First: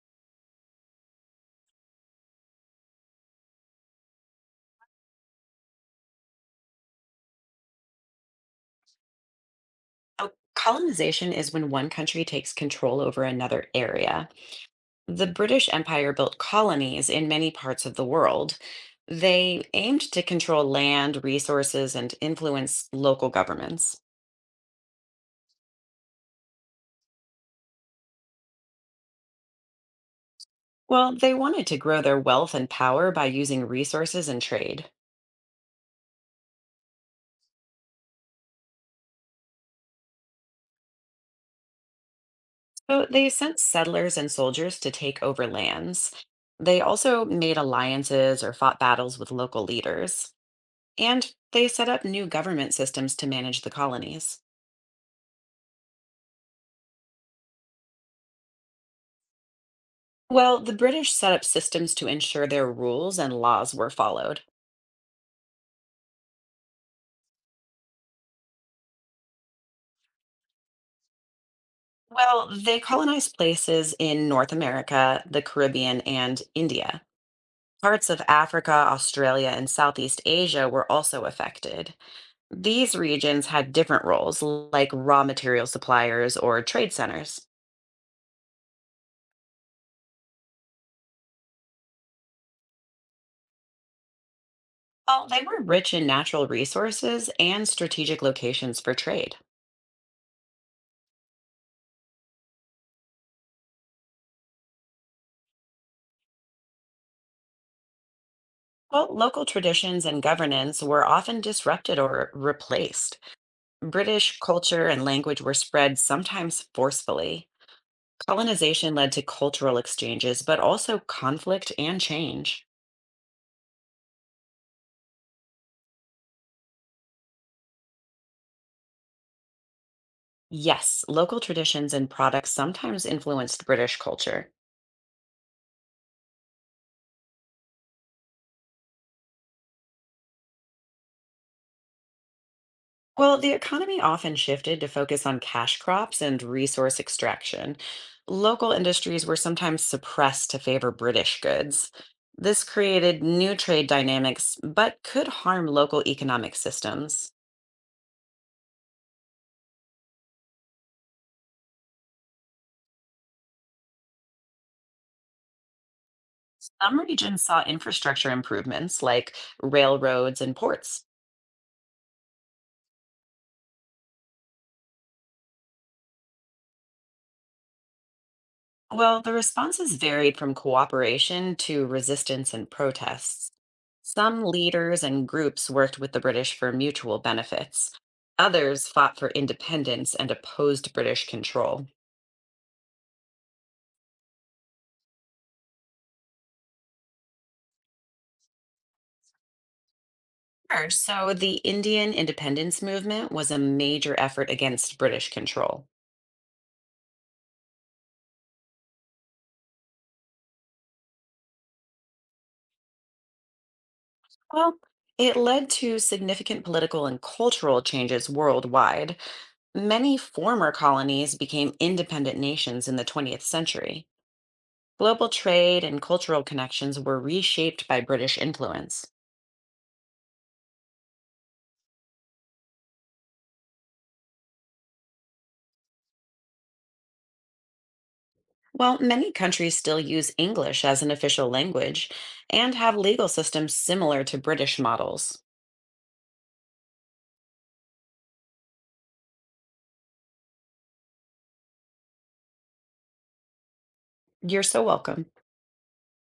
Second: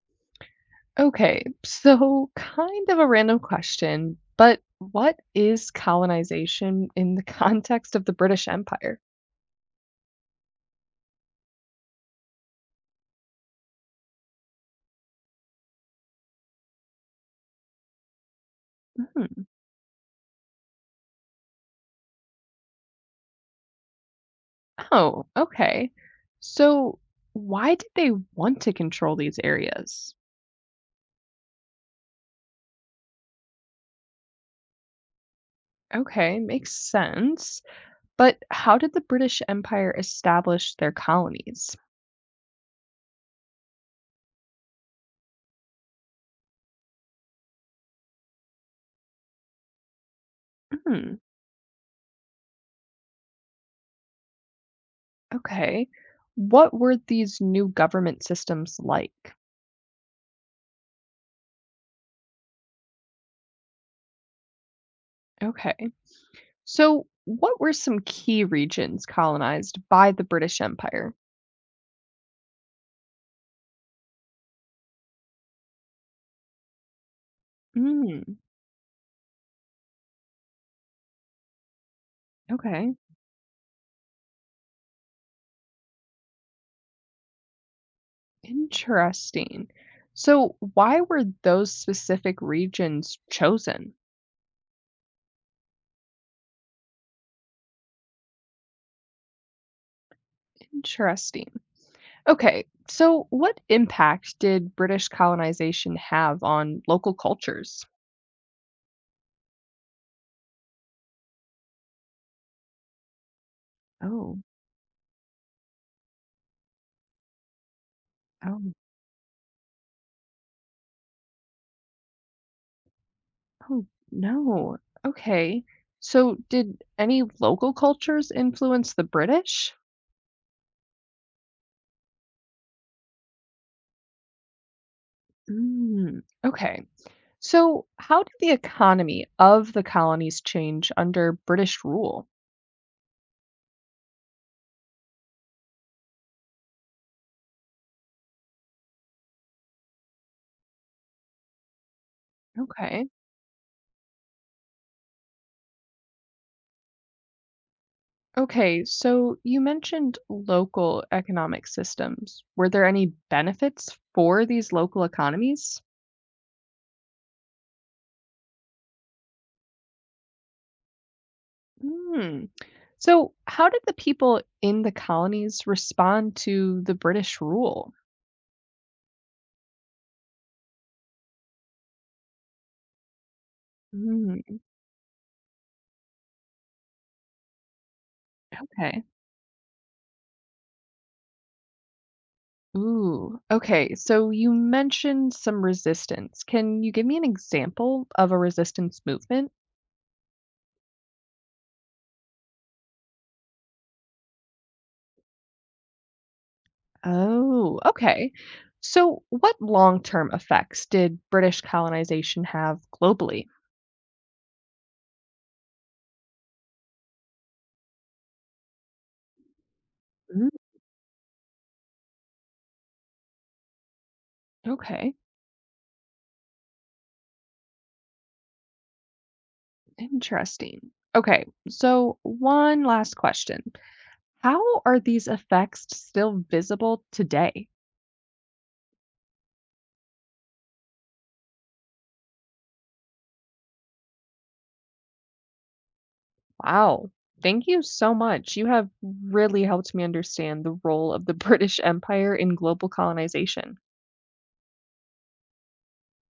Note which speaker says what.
Speaker 1: Okay, so kind of a random question, but what is colonization in the context of the British Empire?
Speaker 2: Oh, colonization is when one country takes control over another area. The British Empire built colonies in many parts of the world.
Speaker 1: Hmm.
Speaker 2: They aimed to control land, resources, and influence local governments.
Speaker 1: Oh, okay. So why did they want to control these areas?
Speaker 2: Well, they wanted to grow their wealth and power by using resources and trade.
Speaker 1: Okay, makes sense. But how did the British Empire establish their colonies?
Speaker 2: So they sent settlers and soldiers to take over lands. They also made alliances or fought battles with local leaders.
Speaker 1: Hmm,
Speaker 2: And they set up new government systems to manage the colonies.
Speaker 1: okay. What were these new government systems like?
Speaker 2: Well, the British set up systems to ensure their rules and laws were followed.
Speaker 1: Okay. So, what were some key regions colonized by the British Empire?
Speaker 2: Well, they colonized places in North America, the Caribbean, and India. Parts of
Speaker 1: Mm,
Speaker 2: Africa, Australia, and Southeast Asia were also affected.
Speaker 1: okay,
Speaker 2: These regions had different roles, like raw material suppliers or trade centers.
Speaker 1: interesting. So, why were those specific regions chosen?
Speaker 2: Well, they were rich in natural resources and strategic locations for trade.
Speaker 1: Interesting. Okay, so what impact did British colonization have on local cultures?
Speaker 2: Well, local traditions and governance were often disrupted or replaced.
Speaker 1: Oh,
Speaker 2: British culture and language were spread sometimes forcefully.
Speaker 1: oh,
Speaker 2: Colonization led to cultural exchanges, but also conflict and change.
Speaker 1: oh, no. Okay. So, did any local cultures influence the British?
Speaker 2: Yes, local traditions and products sometimes influenced British culture.
Speaker 1: Mm, okay. So, how did the economy of the colonies change under British rule?
Speaker 2: Well, the economy often shifted to focus on cash crops and resource extraction. Local industries were sometimes suppressed to favor British goods. This
Speaker 1: Okay.
Speaker 2: created new trade dynamics, but could harm local economic systems.
Speaker 1: Okay, so you mentioned local economic systems. Were there any benefits for these local economies?
Speaker 2: Some regions saw infrastructure improvements like railroads and ports.
Speaker 1: Hmm. So, how did the people in the colonies respond to the British rule?
Speaker 2: Well, the responses varied from cooperation to resistance and protests.
Speaker 1: Hmm.
Speaker 2: Some leaders and groups worked with the British for mutual benefits. Others
Speaker 1: Okay.
Speaker 2: fought for independence and opposed British control.
Speaker 1: Ooh. Okay, so you mentioned some resistance. Can you give me an example of a resistance movement?
Speaker 2: Sure, so the Indian independence movement was a major effort against British control.
Speaker 1: Oh, okay. So, what long-term effects did British colonization have globally?
Speaker 2: Well, it led to significant political and cultural changes worldwide. Many
Speaker 1: Mm.
Speaker 2: former colonies became independent nations in the 20th century.
Speaker 1: Okay,
Speaker 2: Global trade and cultural connections were reshaped by British influence.
Speaker 1: interesting. Okay, so one last question. How are these effects still visible today?
Speaker 2: While many countries still use English as an official language and have legal systems similar to British models.
Speaker 1: Wow. Thank you so much. You have really helped me understand the role of the British Empire in global colonization.
Speaker 2: You're so welcome.